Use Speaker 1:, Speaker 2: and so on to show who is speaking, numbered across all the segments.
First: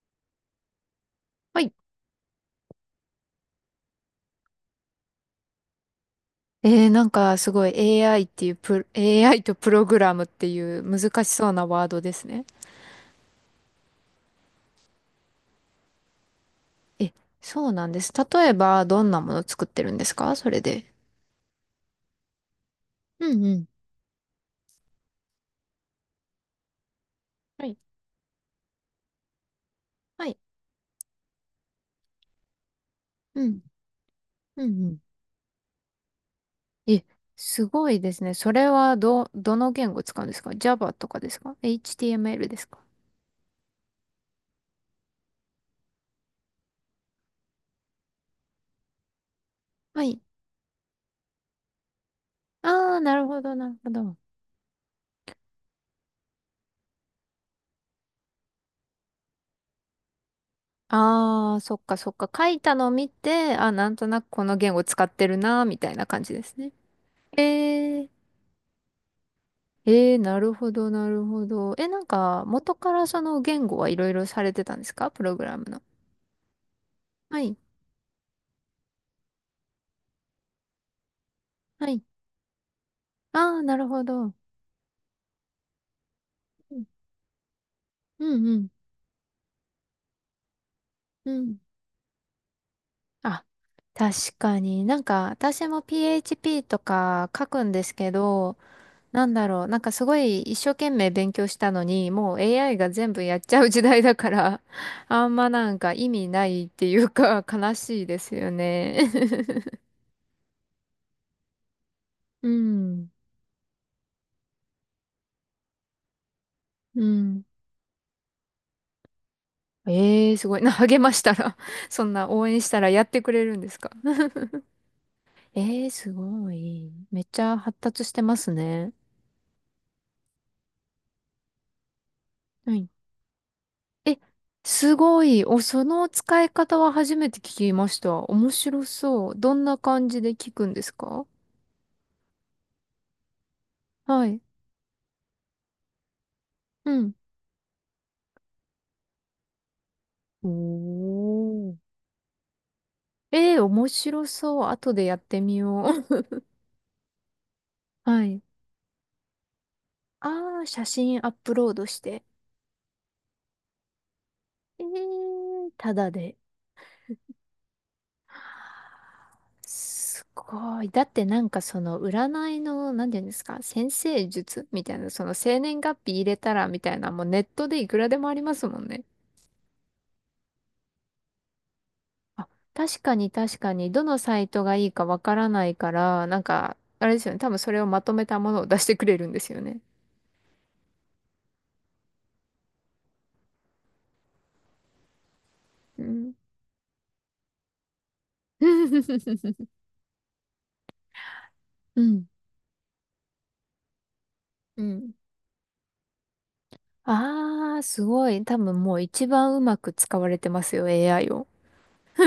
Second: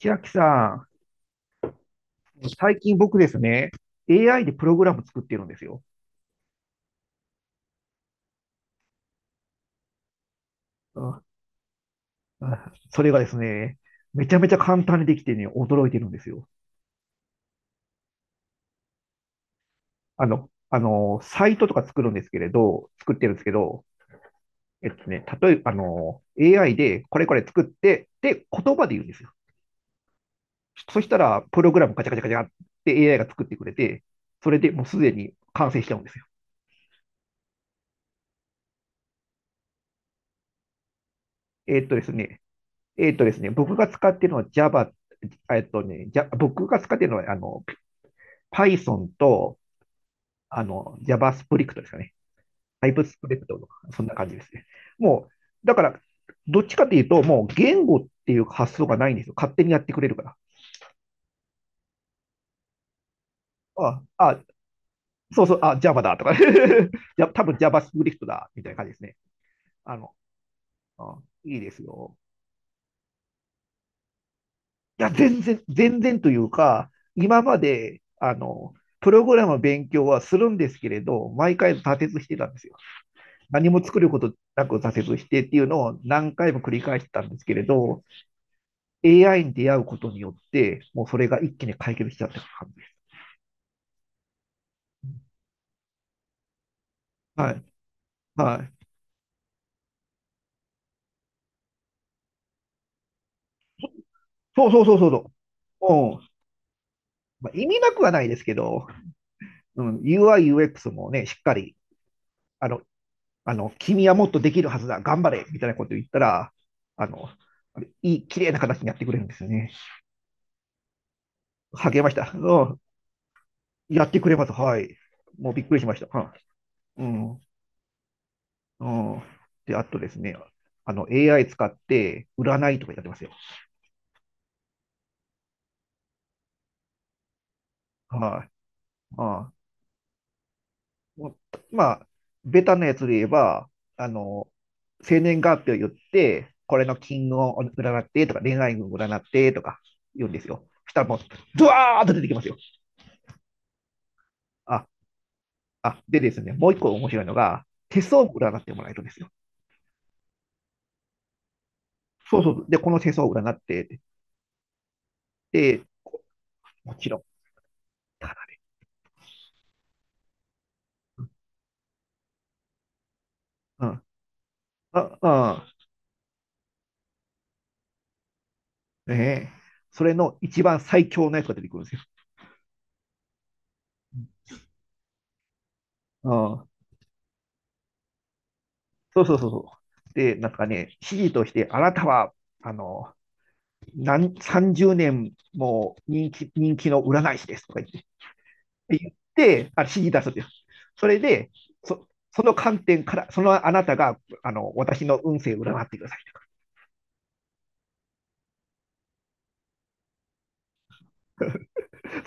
Speaker 1: 千秋さ
Speaker 2: はい。
Speaker 1: ん、最近僕ですね、AI でプログラム作ってるんですよ。
Speaker 2: なんかすごい AI っていうプロ、AI とプログラムっていう
Speaker 1: あ
Speaker 2: 難しそうなワードですね。
Speaker 1: あ、それがですね、めちゃめちゃ簡単にできてね、驚いてるんですよ。
Speaker 2: え、そうなんです。例えば、どんなもの作ってるんですかそれで？
Speaker 1: サイトとか作るんですけれど、作ってるん
Speaker 2: う
Speaker 1: です
Speaker 2: ん
Speaker 1: け
Speaker 2: うん。
Speaker 1: ど、例えば、AI でこれこれ作っ
Speaker 2: はい。
Speaker 1: て、で、言葉で言うんですよ。
Speaker 2: はい。
Speaker 1: そしたら、プログラムカチャカチャカチャって AI が作っ
Speaker 2: う
Speaker 1: て
Speaker 2: ん。
Speaker 1: くれて、それ
Speaker 2: う
Speaker 1: で
Speaker 2: ん
Speaker 1: もう
Speaker 2: う
Speaker 1: す
Speaker 2: ん。
Speaker 1: でに完成しちゃうんですよ。
Speaker 2: え、すごいですね。それはどの言語使うんですか？ Java とかですか？
Speaker 1: えっとですね、
Speaker 2: HTML ですか？
Speaker 1: えっとですね、僕が使ってるのは、Python と
Speaker 2: はい。
Speaker 1: JavaScript ですかね。
Speaker 2: ああ、なるほ
Speaker 1: TypeScript
Speaker 2: ど、
Speaker 1: と
Speaker 2: なる
Speaker 1: か
Speaker 2: ほ
Speaker 1: そんな
Speaker 2: ど。
Speaker 1: 感じですね。もだから、どっちかというと、もう言語っていう発想がないんですよ。勝手にやってくれるから。
Speaker 2: ああ、そっかそっか。書いたのを見て、あ、なん
Speaker 1: あ、
Speaker 2: となく
Speaker 1: あ、
Speaker 2: この言語使ってる
Speaker 1: そうそう、
Speaker 2: な、みたい
Speaker 1: Java
Speaker 2: な
Speaker 1: だ
Speaker 2: 感
Speaker 1: とか、
Speaker 2: じ で
Speaker 1: じ
Speaker 2: すね。
Speaker 1: ゃ多分
Speaker 2: えー
Speaker 1: JavaScript だ、みたいな感じですね。あ
Speaker 2: え
Speaker 1: の、
Speaker 2: え、なるほど、な
Speaker 1: あ、
Speaker 2: るほ
Speaker 1: いいで
Speaker 2: ど。
Speaker 1: す
Speaker 2: え、なん
Speaker 1: よ。
Speaker 2: か、元からその言語はいろいろされてたんです
Speaker 1: いや、
Speaker 2: かプログラムの？
Speaker 1: 全然というか、
Speaker 2: は
Speaker 1: 今
Speaker 2: い、
Speaker 1: まで、プログラムの勉強はするんですけれど、毎回
Speaker 2: は
Speaker 1: 挫
Speaker 2: い。
Speaker 1: 折してたんですよ。
Speaker 2: ああ、
Speaker 1: 何
Speaker 2: な
Speaker 1: も
Speaker 2: る
Speaker 1: 作
Speaker 2: ほ
Speaker 1: るこ
Speaker 2: ど。
Speaker 1: となく挫折してっていうのを何回も繰
Speaker 2: う
Speaker 1: り
Speaker 2: ん、
Speaker 1: 返してたんですけれど、
Speaker 2: うん、うん。
Speaker 1: AI に出会うことによって、もうそれ
Speaker 2: う
Speaker 1: が一
Speaker 2: ん。
Speaker 1: 気に解決しちゃった感じです。
Speaker 2: あ、確かに。なんか、私も PHP とか書
Speaker 1: はい。
Speaker 2: くんですけど、
Speaker 1: はい。
Speaker 2: なんだろう。なんかすごい一生懸命勉強したのに、もう AI が全部やっちゃう時代だから、
Speaker 1: そうそうそう そう
Speaker 2: あんまなんか
Speaker 1: そ
Speaker 2: 意
Speaker 1: う。う
Speaker 2: 味
Speaker 1: ん。
Speaker 2: ないっていうか、
Speaker 1: まあ、意
Speaker 2: 悲
Speaker 1: 味なく
Speaker 2: しい
Speaker 1: は
Speaker 2: で
Speaker 1: ない
Speaker 2: す
Speaker 1: です
Speaker 2: よ
Speaker 1: けど、
Speaker 2: ね。
Speaker 1: うん、UI、UX もね、しっかり、
Speaker 2: う
Speaker 1: あの、
Speaker 2: ん、
Speaker 1: あの、君はもっとできるはずだ、頑張れみたいなこと言ったら、
Speaker 2: う
Speaker 1: あの、
Speaker 2: ん。
Speaker 1: あれいい、綺麗な形にやってくれるんですよね。
Speaker 2: ええーすごい。励ましたら
Speaker 1: 励
Speaker 2: そ
Speaker 1: ま
Speaker 2: ん
Speaker 1: し
Speaker 2: な
Speaker 1: た。
Speaker 2: 応援
Speaker 1: う
Speaker 2: し
Speaker 1: ん。
Speaker 2: たらやってくれるんですか？
Speaker 1: やってくれます。はい。もうびっくり
Speaker 2: え
Speaker 1: し
Speaker 2: えー
Speaker 1: ました。
Speaker 2: す
Speaker 1: は
Speaker 2: ごい。
Speaker 1: い、う
Speaker 2: めっ
Speaker 1: ん。
Speaker 2: ちゃ発達してます
Speaker 1: う
Speaker 2: ね。
Speaker 1: ん。で、あとですね、AI 使って占
Speaker 2: は
Speaker 1: いと
Speaker 2: い。
Speaker 1: かやってますよ。
Speaker 2: え、すごい。お、その使い方は初めて聞きました。
Speaker 1: はい。
Speaker 2: 面白そう。
Speaker 1: まあ
Speaker 2: どんな感じで聞くんですか？
Speaker 1: もうまあ、ベタなやつで言えば、あ
Speaker 2: はい。
Speaker 1: の、生年月日を言って、これ
Speaker 2: う
Speaker 1: の
Speaker 2: ん。
Speaker 1: 金運を占ってとか、恋愛運を占ってとか言うんで
Speaker 2: お
Speaker 1: すよ。したらもう、ド
Speaker 2: ー。
Speaker 1: ワーッと出てきますよ。
Speaker 2: えー面白そう。
Speaker 1: あ、
Speaker 2: 後でやってみよ
Speaker 1: でで
Speaker 2: う。
Speaker 1: すね、もう一個面白いのが、手 相
Speaker 2: は
Speaker 1: を
Speaker 2: い。
Speaker 1: 占ってもらえるんですよ。
Speaker 2: ああ、写真アップロードして？
Speaker 1: そうそう。で、この手相を占って、
Speaker 2: えー
Speaker 1: で、
Speaker 2: ただ
Speaker 1: こ
Speaker 2: で。
Speaker 1: もちろん、ただ、
Speaker 2: すごい。だってなんかその占いの、なんて言うんですか、
Speaker 1: う
Speaker 2: 先
Speaker 1: ん。
Speaker 2: 生術みたいな、その生
Speaker 1: あ、
Speaker 2: 年月日入れたらみたいな、もうネットでいくらでもありますもんね。
Speaker 1: ねえ、それの一番最強のやつが出てくるんですよ。
Speaker 2: あ、確かに確かに、どのサイトがいいかわからないから、
Speaker 1: う
Speaker 2: なん
Speaker 1: ん、
Speaker 2: か、あれですよね、多分それをまとめたものを出してくれ
Speaker 1: そう
Speaker 2: るん
Speaker 1: そう
Speaker 2: で
Speaker 1: そう
Speaker 2: すよ
Speaker 1: そ
Speaker 2: ね。
Speaker 1: う。で、なんかね、指示として、あなたは、あの、30年も
Speaker 2: うん。
Speaker 1: 人気の占い師ですとか言って、指示出すんですよ。それで、
Speaker 2: う
Speaker 1: そ、
Speaker 2: ん。
Speaker 1: その観点から、そのあなたが、
Speaker 2: う
Speaker 1: 私
Speaker 2: ん。
Speaker 1: の運勢を占ってください。
Speaker 2: ああ、すごい。多分もう一番うまく使われてますよ、AI を。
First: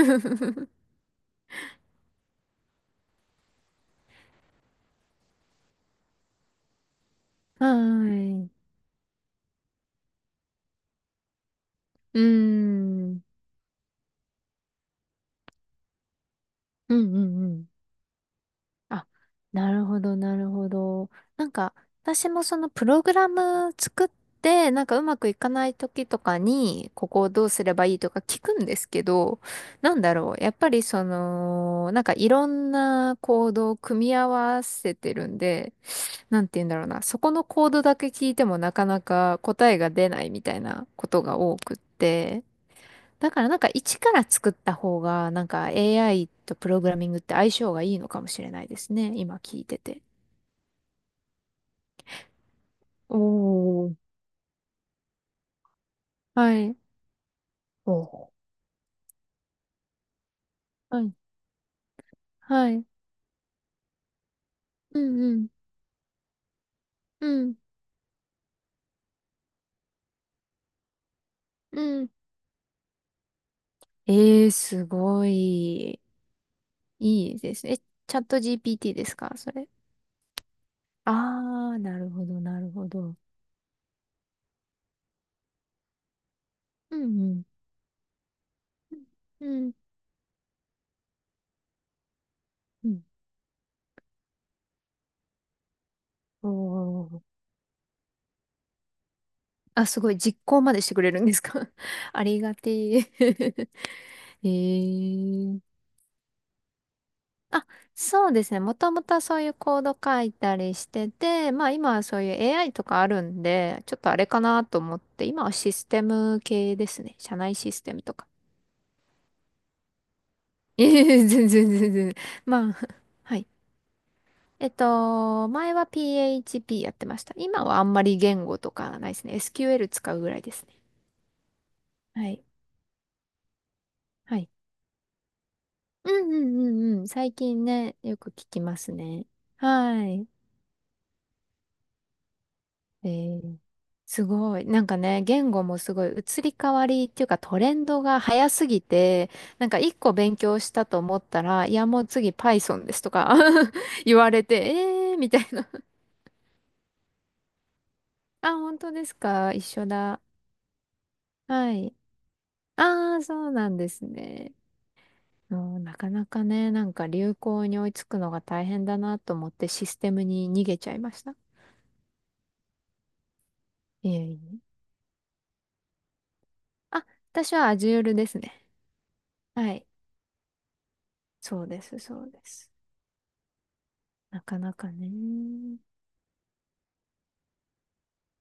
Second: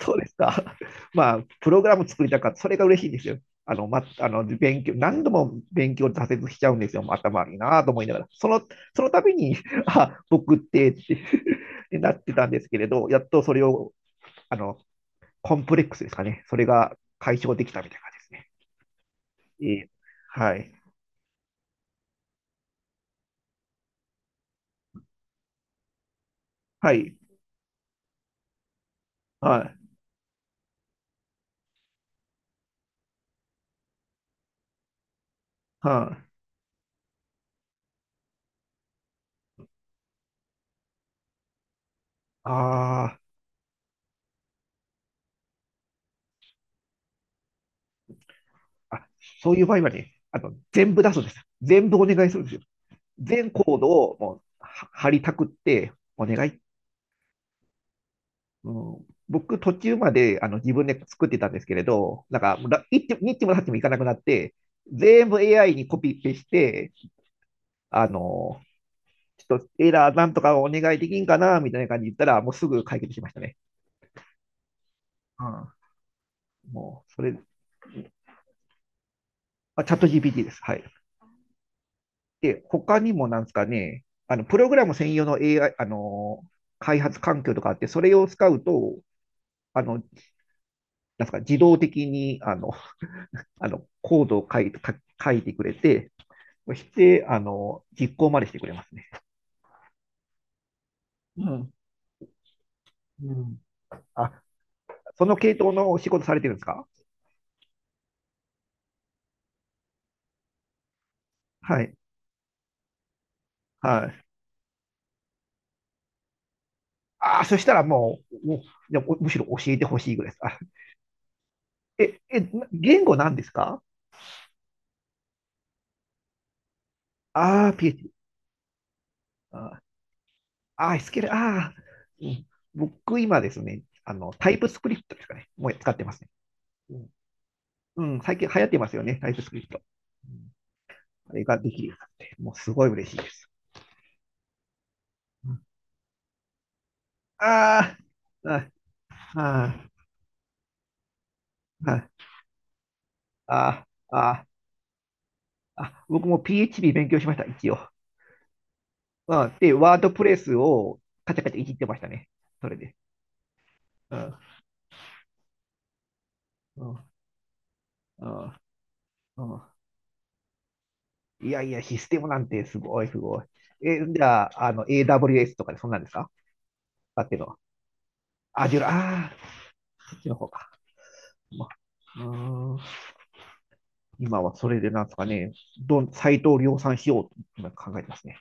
Speaker 1: そうです か。まあ、プログラム作りたかった。それが嬉しいんですよ。あの、ま、あの、勉強、何度も勉強挫折しちゃうんですよ。頭悪い
Speaker 2: は
Speaker 1: なぁと思いながら。
Speaker 2: ーい。
Speaker 1: その度に、あ、僕って な
Speaker 2: う
Speaker 1: っ
Speaker 2: ー
Speaker 1: てたんですけれど、や
Speaker 2: ん。
Speaker 1: っとそれを、あの、コンプレックスですかね。それ
Speaker 2: う
Speaker 1: が
Speaker 2: んう
Speaker 1: 解
Speaker 2: んう
Speaker 1: 消で
Speaker 2: ん。
Speaker 1: きたみたいな感じですね。
Speaker 2: あ、
Speaker 1: え
Speaker 2: なる
Speaker 1: え、
Speaker 2: ほど、なる
Speaker 1: は
Speaker 2: ほ
Speaker 1: い。
Speaker 2: ど。なんか、私もそのプログラム作って、なんかうまくいかない時とかに、
Speaker 1: は
Speaker 2: こ
Speaker 1: い。
Speaker 2: こをどうすればいいとか聞くんですけど、
Speaker 1: はい。
Speaker 2: なんだろう。やっぱりその、なんかいろんなコードを組み合わせてるんで、
Speaker 1: はい。
Speaker 2: なんて言うんだろうな。そこのコードだけ聞いてもなかなか答えが出ないみたいなことが多くって。
Speaker 1: あー
Speaker 2: だからなんか一から作った方が、なんか AI とプログラミングって相性がいいのかもしれないです
Speaker 1: あ、
Speaker 2: ね。今
Speaker 1: そう
Speaker 2: 聞
Speaker 1: い
Speaker 2: い
Speaker 1: う場
Speaker 2: て
Speaker 1: 合は
Speaker 2: て。
Speaker 1: ね、全部出すんです。全部お願いするんですよ。
Speaker 2: お
Speaker 1: 全コード
Speaker 2: ー、
Speaker 1: をもうは貼りたくって、お願い
Speaker 2: は
Speaker 1: っ
Speaker 2: い。おー
Speaker 1: うん、僕、途中まで自分で
Speaker 2: はい。
Speaker 1: 作ってたんですけれど、なんか、
Speaker 2: は
Speaker 1: ら
Speaker 2: い。
Speaker 1: 一手二ちもさってもいかなくなって、
Speaker 2: うん
Speaker 1: 全
Speaker 2: う
Speaker 1: 部
Speaker 2: ん。
Speaker 1: AI にコピペして、
Speaker 2: うん。
Speaker 1: あの、ちょっとエラーなんとかお願いできんかな、みた
Speaker 2: う
Speaker 1: いな感じ
Speaker 2: ん。
Speaker 1: で言ったら、もうすぐ解決しましたね。
Speaker 2: えーすご
Speaker 1: う
Speaker 2: い。
Speaker 1: ん、もう、それ、
Speaker 2: いいですね。え、チャット GPT ですかそれ？
Speaker 1: あ、チャット GPT です。はい。
Speaker 2: あー、なるほど、な
Speaker 1: で、
Speaker 2: るほ
Speaker 1: 他に
Speaker 2: ど。
Speaker 1: もなんですかね、プログラム専用の AI、
Speaker 2: う
Speaker 1: 開
Speaker 2: ん
Speaker 1: 発
Speaker 2: う
Speaker 1: 環
Speaker 2: ん。
Speaker 1: 境とかあって、それを使うと、
Speaker 2: うん
Speaker 1: あの、なんですか、自動的に、あの、
Speaker 2: うん。
Speaker 1: あのコードを書い書書いてくれて、
Speaker 2: お
Speaker 1: そし
Speaker 2: ー。
Speaker 1: て、実行までしてくれますね。
Speaker 2: あ、すごい。実行までしてくれるんです
Speaker 1: う
Speaker 2: か？
Speaker 1: ん。
Speaker 2: ありがてえ。
Speaker 1: うん。あ、
Speaker 2: え
Speaker 1: その系
Speaker 2: え、
Speaker 1: 統のお仕事されてるんですか？
Speaker 2: あ、そうですね。もともとそういうコード書いたりしてて、まあ
Speaker 1: は
Speaker 2: 今
Speaker 1: い。
Speaker 2: はそういう AI とかあるんで、ちょっ
Speaker 1: は
Speaker 2: とあ
Speaker 1: い。
Speaker 2: れかなと思って、今はシステム系ですね。社
Speaker 1: ああ、
Speaker 2: 内
Speaker 1: そし
Speaker 2: シ
Speaker 1: たら
Speaker 2: ステムと
Speaker 1: も
Speaker 2: か。
Speaker 1: う、もうじゃあむしろ教えてほしいぐらいです。
Speaker 2: いえいえ全然全然。
Speaker 1: な
Speaker 2: まあ、
Speaker 1: 言語なん
Speaker 2: は
Speaker 1: で
Speaker 2: い。
Speaker 1: すか？
Speaker 2: 前は PHP やってました。今はあんま
Speaker 1: PH。
Speaker 2: り言語とかないですね。
Speaker 1: あ
Speaker 2: SQL 使うぐらいですね。
Speaker 1: あ、SQL、う
Speaker 2: はい。
Speaker 1: ん、僕今ですね、
Speaker 2: は
Speaker 1: タ
Speaker 2: い。
Speaker 1: イプスクリプトですかね。もう使って
Speaker 2: う
Speaker 1: ますね。
Speaker 2: んうんうんうん。最近ね、
Speaker 1: うん、う
Speaker 2: よ
Speaker 1: ん、
Speaker 2: く
Speaker 1: 最
Speaker 2: 聞
Speaker 1: 近流
Speaker 2: き
Speaker 1: 行っ
Speaker 2: ま
Speaker 1: てま
Speaker 2: す
Speaker 1: すよね、
Speaker 2: ね。
Speaker 1: タイプスクリプト。
Speaker 2: はい。
Speaker 1: うん、あれができるようになって、もうすごい
Speaker 2: え
Speaker 1: 嬉しいです。
Speaker 2: ーすごい。なんかね、
Speaker 1: う
Speaker 2: 言
Speaker 1: ん、
Speaker 2: 語もすごい移り変わりっていうかトレン
Speaker 1: あ
Speaker 2: ドが早
Speaker 1: あ、
Speaker 2: す
Speaker 1: あ
Speaker 2: ぎて、なん
Speaker 1: あ、
Speaker 2: か一個勉強したと思ったら、いや
Speaker 1: あ
Speaker 2: もう
Speaker 1: あ。
Speaker 2: 次 Python ですとか
Speaker 1: あ、
Speaker 2: 言われ
Speaker 1: あ、
Speaker 2: て、えーみたいな。
Speaker 1: 僕も PHP 勉強しました、一応。
Speaker 2: あ、本当です
Speaker 1: うん、
Speaker 2: か？一
Speaker 1: で、
Speaker 2: 緒
Speaker 1: ワード
Speaker 2: だ。
Speaker 1: プレスをカチャカチャいじ
Speaker 2: は
Speaker 1: って
Speaker 2: い。
Speaker 1: ましたね。それで。
Speaker 2: ああ、そうなんです
Speaker 1: うん、
Speaker 2: ね。うん。なかなかね、
Speaker 1: う
Speaker 2: なん
Speaker 1: ん、
Speaker 2: か流行に追いつく
Speaker 1: う
Speaker 2: のが
Speaker 1: ん、
Speaker 2: 大変だなと思っ
Speaker 1: う
Speaker 2: て
Speaker 1: ん。
Speaker 2: システムに逃げちゃいました。
Speaker 1: いやいや、システムなんてすごい、すごい。え、
Speaker 2: い
Speaker 1: じ
Speaker 2: えい
Speaker 1: ゃあ、
Speaker 2: え。
Speaker 1: AWS とかでそんなんですか？
Speaker 2: あ、
Speaker 1: だっていうの
Speaker 2: 私
Speaker 1: は。
Speaker 2: は Azure ですね。
Speaker 1: Azure、ジュラああ、
Speaker 2: はい。
Speaker 1: そっちの方か。
Speaker 2: そ
Speaker 1: ま
Speaker 2: う
Speaker 1: あ、
Speaker 2: です、そう
Speaker 1: う
Speaker 2: です。
Speaker 1: ーん、今
Speaker 2: な
Speaker 1: は
Speaker 2: か
Speaker 1: そ
Speaker 2: な
Speaker 1: れで
Speaker 2: か
Speaker 1: なんですかね、
Speaker 2: ね。
Speaker 1: サイトを量産しようと今考えてますね。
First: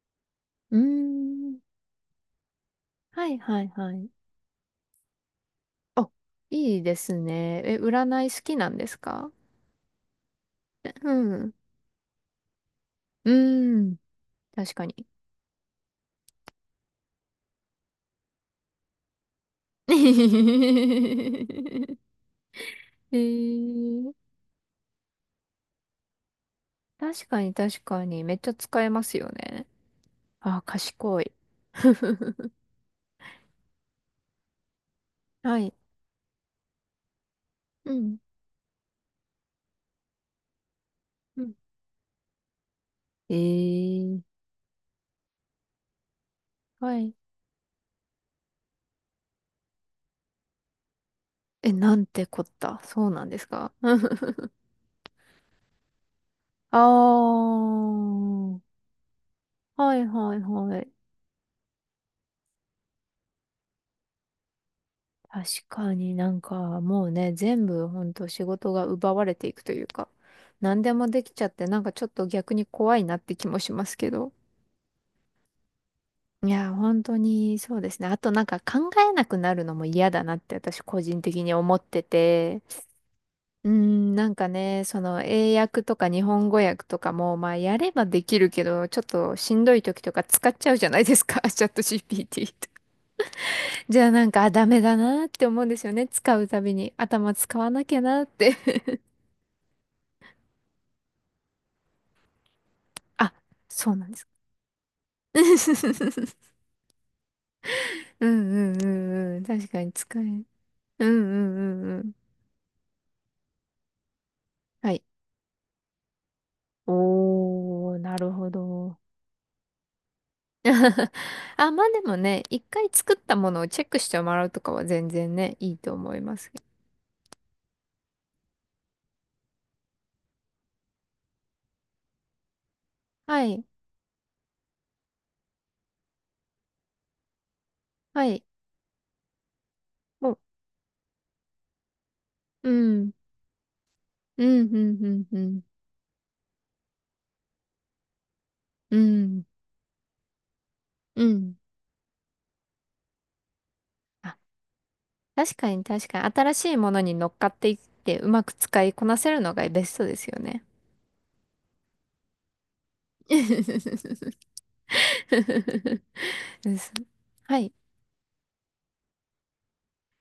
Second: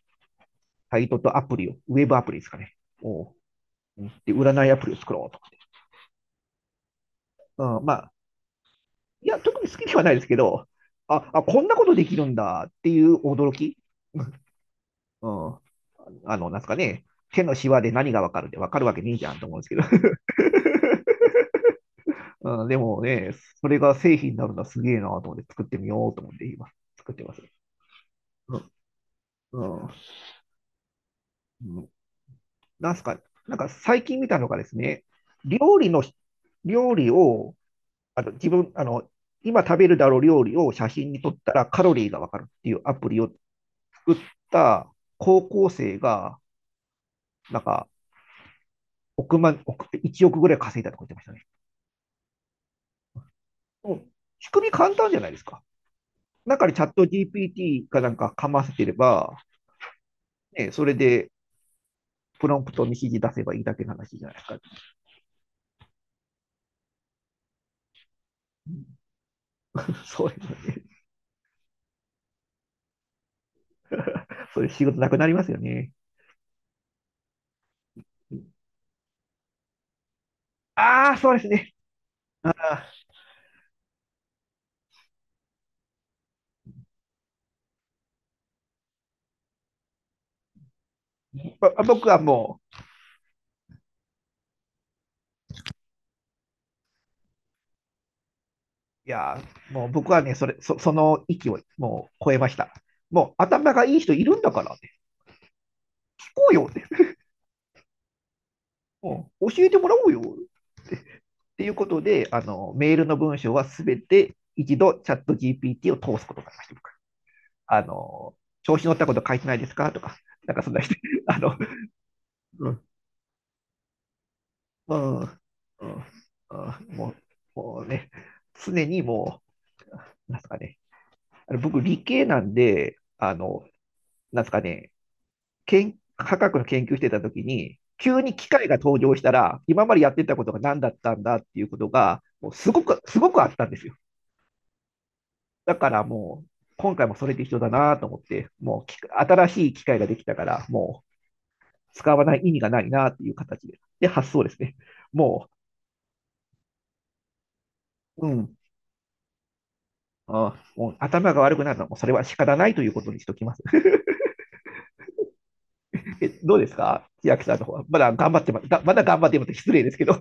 Speaker 2: うー
Speaker 1: サイトとアプ
Speaker 2: ん。
Speaker 1: リを、ウェブアプリですかね。お
Speaker 2: は
Speaker 1: う
Speaker 2: いはいは
Speaker 1: うん、
Speaker 2: い。
Speaker 1: で、占いアプリを作ろうとか。
Speaker 2: あ、いいですね。
Speaker 1: う
Speaker 2: え、
Speaker 1: ん、まあ、
Speaker 2: 占い好きなんです
Speaker 1: い
Speaker 2: か？
Speaker 1: や、特に好きではないですけど、
Speaker 2: うん。
Speaker 1: こんなことできるんだっていう
Speaker 2: う
Speaker 1: 驚き。
Speaker 2: ーん。確かに。
Speaker 1: うん。あの、なんすかね、手のシワで何がわかるってわかるわけねえじゃんと思うんですけど。うん、でも
Speaker 2: え
Speaker 1: ね、それが
Speaker 2: ー、
Speaker 1: 製品になるのはすげえなと思って作ってみようと思って今作って
Speaker 2: 確
Speaker 1: ます。
Speaker 2: かに確かに。めっちゃ
Speaker 1: うん。
Speaker 2: 使えますよね。
Speaker 1: う
Speaker 2: あ、賢い。
Speaker 1: ん。なんすか、なんか最近見たのがですね、
Speaker 2: はい。
Speaker 1: 料理の、料理を、
Speaker 2: うん。
Speaker 1: あの自分、あの、今食べるだろう料理を写真に撮っ
Speaker 2: う
Speaker 1: た
Speaker 2: ん。
Speaker 1: らカロリーがわかるっていうアプリを
Speaker 2: え
Speaker 1: 作っ
Speaker 2: ー、
Speaker 1: た高校生が、
Speaker 2: はい。
Speaker 1: なんか、億万、億、1億ぐらい稼いだとか言ってましたね。
Speaker 2: え、なんてこった。そうなんですか？
Speaker 1: う
Speaker 2: あ
Speaker 1: ん、仕組み簡単じゃないですか。中にチ
Speaker 2: ー。
Speaker 1: ャット GPT かなんかかませてれば、
Speaker 2: はいはい
Speaker 1: ね、
Speaker 2: は
Speaker 1: そ
Speaker 2: い。
Speaker 1: れでプロンプトに指示出せばいいだけの話じゃないですか。
Speaker 2: 確かになんかもうね、全部ほんと仕事が奪 われていくというか、
Speaker 1: そういう、
Speaker 2: 何でもできちゃってなんかちょっと逆に怖いなって気もしますけど。
Speaker 1: そういう仕事なくなりますよね。
Speaker 2: いや、本当にそうですね。あとなんか考えなくなるのも嫌だなって私個
Speaker 1: ああ、
Speaker 2: 人
Speaker 1: そうで
Speaker 2: 的
Speaker 1: す
Speaker 2: に
Speaker 1: ね。
Speaker 2: 思って
Speaker 1: あ
Speaker 2: て。うーん、なんかね、その英訳とか日本語訳とかも、まあやればできるけど、ちょっとしんどい時とか使っちゃうじゃないですか、チャット
Speaker 1: 僕は
Speaker 2: GPT。
Speaker 1: も
Speaker 2: じゃあなんか、あ、ダメだなって思うんですよね。使うたびに頭使わなきゃなって。
Speaker 1: う、いやもう僕はね、それ、そ、その域をもう超えました。もう
Speaker 2: あ、
Speaker 1: 頭が
Speaker 2: そ
Speaker 1: い
Speaker 2: う
Speaker 1: い
Speaker 2: なん
Speaker 1: 人
Speaker 2: で
Speaker 1: い
Speaker 2: す。
Speaker 1: るんだから、ね、聞 こうよって。
Speaker 2: うんうんう
Speaker 1: ね、
Speaker 2: んうん。
Speaker 1: 教
Speaker 2: 確
Speaker 1: えて
Speaker 2: か
Speaker 1: も
Speaker 2: に
Speaker 1: らおう
Speaker 2: 使
Speaker 1: よ。
Speaker 2: え。うんうん
Speaker 1: っていう
Speaker 2: う
Speaker 1: こ
Speaker 2: んう
Speaker 1: と
Speaker 2: ん。
Speaker 1: で、メールの文章はすべて一
Speaker 2: は
Speaker 1: 度
Speaker 2: い。
Speaker 1: チャット GPT を通すことになりました、僕。あ
Speaker 2: おー、なる
Speaker 1: の、
Speaker 2: ほ
Speaker 1: 調子乗っ
Speaker 2: ど。
Speaker 1: たこと書いてないですかとか、なんか そんな人、あの、
Speaker 2: あ、まあでもね、一
Speaker 1: うん、
Speaker 2: 回作ったものをチェックしてもらうとかは
Speaker 1: う
Speaker 2: 全
Speaker 1: ん、う
Speaker 2: 然
Speaker 1: ん、
Speaker 2: ね、いいと思います
Speaker 1: う
Speaker 2: けど。
Speaker 1: ん、もうね、常にもう、なんすかね、僕理系なんで、あ
Speaker 2: は
Speaker 1: の、
Speaker 2: い。
Speaker 1: なんすかね、けん科学の研究してた時に、急
Speaker 2: は
Speaker 1: に
Speaker 2: い。
Speaker 1: 機械が登場したら、今までやって
Speaker 2: も
Speaker 1: た
Speaker 2: う、
Speaker 1: ことが何だったんだっていうことが、もう
Speaker 2: う
Speaker 1: すごく、
Speaker 2: ん。
Speaker 1: すごくあったんですよ。
Speaker 2: うん、うん、うん、うん。
Speaker 1: だからもう、今回もそれで一緒だなと思って、も
Speaker 2: う
Speaker 1: う
Speaker 2: ん。
Speaker 1: 新しい機械ができたから、
Speaker 2: うん。
Speaker 1: 使わない意味がないなっていう形で。で、発
Speaker 2: あ、
Speaker 1: 想ですね。も
Speaker 2: 確かに確かに。新しいものに乗っかっていって、
Speaker 1: う、う
Speaker 2: うまく
Speaker 1: ん。
Speaker 2: 使いこなせるのがベストですよね。
Speaker 1: もう頭が悪くなるのはもうそれは仕方ないというこ とにし ておきます。どうです
Speaker 2: です。
Speaker 1: か千秋さ
Speaker 2: は
Speaker 1: んの
Speaker 2: い。
Speaker 1: 方は？まだ頑張ってまだ頑張ってます。失礼ですけど。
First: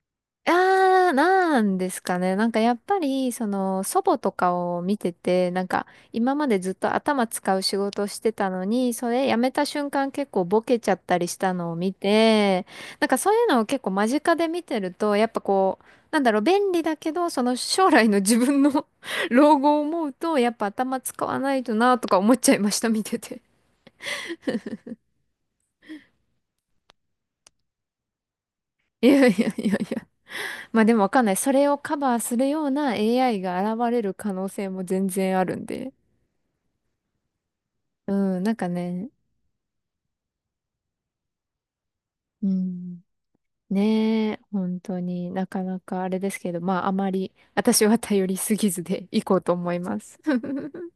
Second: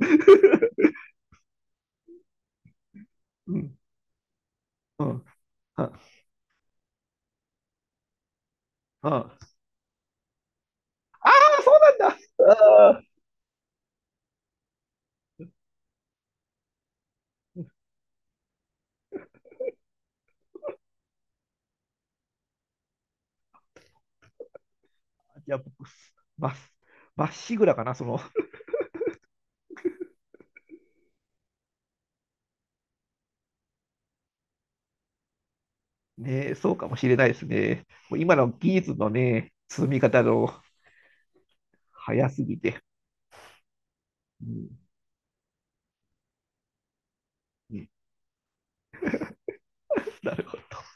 Speaker 2: ああ、なんですかね。なんかやっぱり、そ
Speaker 1: うん。
Speaker 2: の、祖母とかを見
Speaker 1: う
Speaker 2: て
Speaker 1: ん。
Speaker 2: て、なんか
Speaker 1: あ、
Speaker 2: 今までずっと頭使う仕事をしてたのに、
Speaker 1: う
Speaker 2: そ
Speaker 1: ん、
Speaker 2: れ辞
Speaker 1: あ
Speaker 2: めた瞬間結構ボケちゃったりしたの
Speaker 1: そ
Speaker 2: を
Speaker 1: うな
Speaker 2: 見
Speaker 1: んだ。
Speaker 2: て、
Speaker 1: あ
Speaker 2: なんかそういうのを結構間近で見てると、やっぱこう、なんだろう、便利だけど、その将来の自分の 老後を思うと、やっぱ頭使わないとなとか思っちゃいました、見てて。
Speaker 1: じゃあ僕、まっ、まっしぐらかな。その、
Speaker 2: いやいやいやいや。まあでもわかんない。それをカバーするような AI が現れる可能性も全然あるんで。
Speaker 1: ね、そうかもしれないですね。
Speaker 2: う
Speaker 1: もう今
Speaker 2: ん、
Speaker 1: の
Speaker 2: なんか
Speaker 1: 技術の
Speaker 2: ね、
Speaker 1: ね、積み方の早す
Speaker 2: う
Speaker 1: ぎて。
Speaker 2: ん、ねえ、
Speaker 1: うん、
Speaker 2: 本当になかなかあれですけど、まああまり
Speaker 1: う
Speaker 2: 私
Speaker 1: ん、
Speaker 2: は頼りすぎずでいこうと思います。
Speaker 1: なるほど。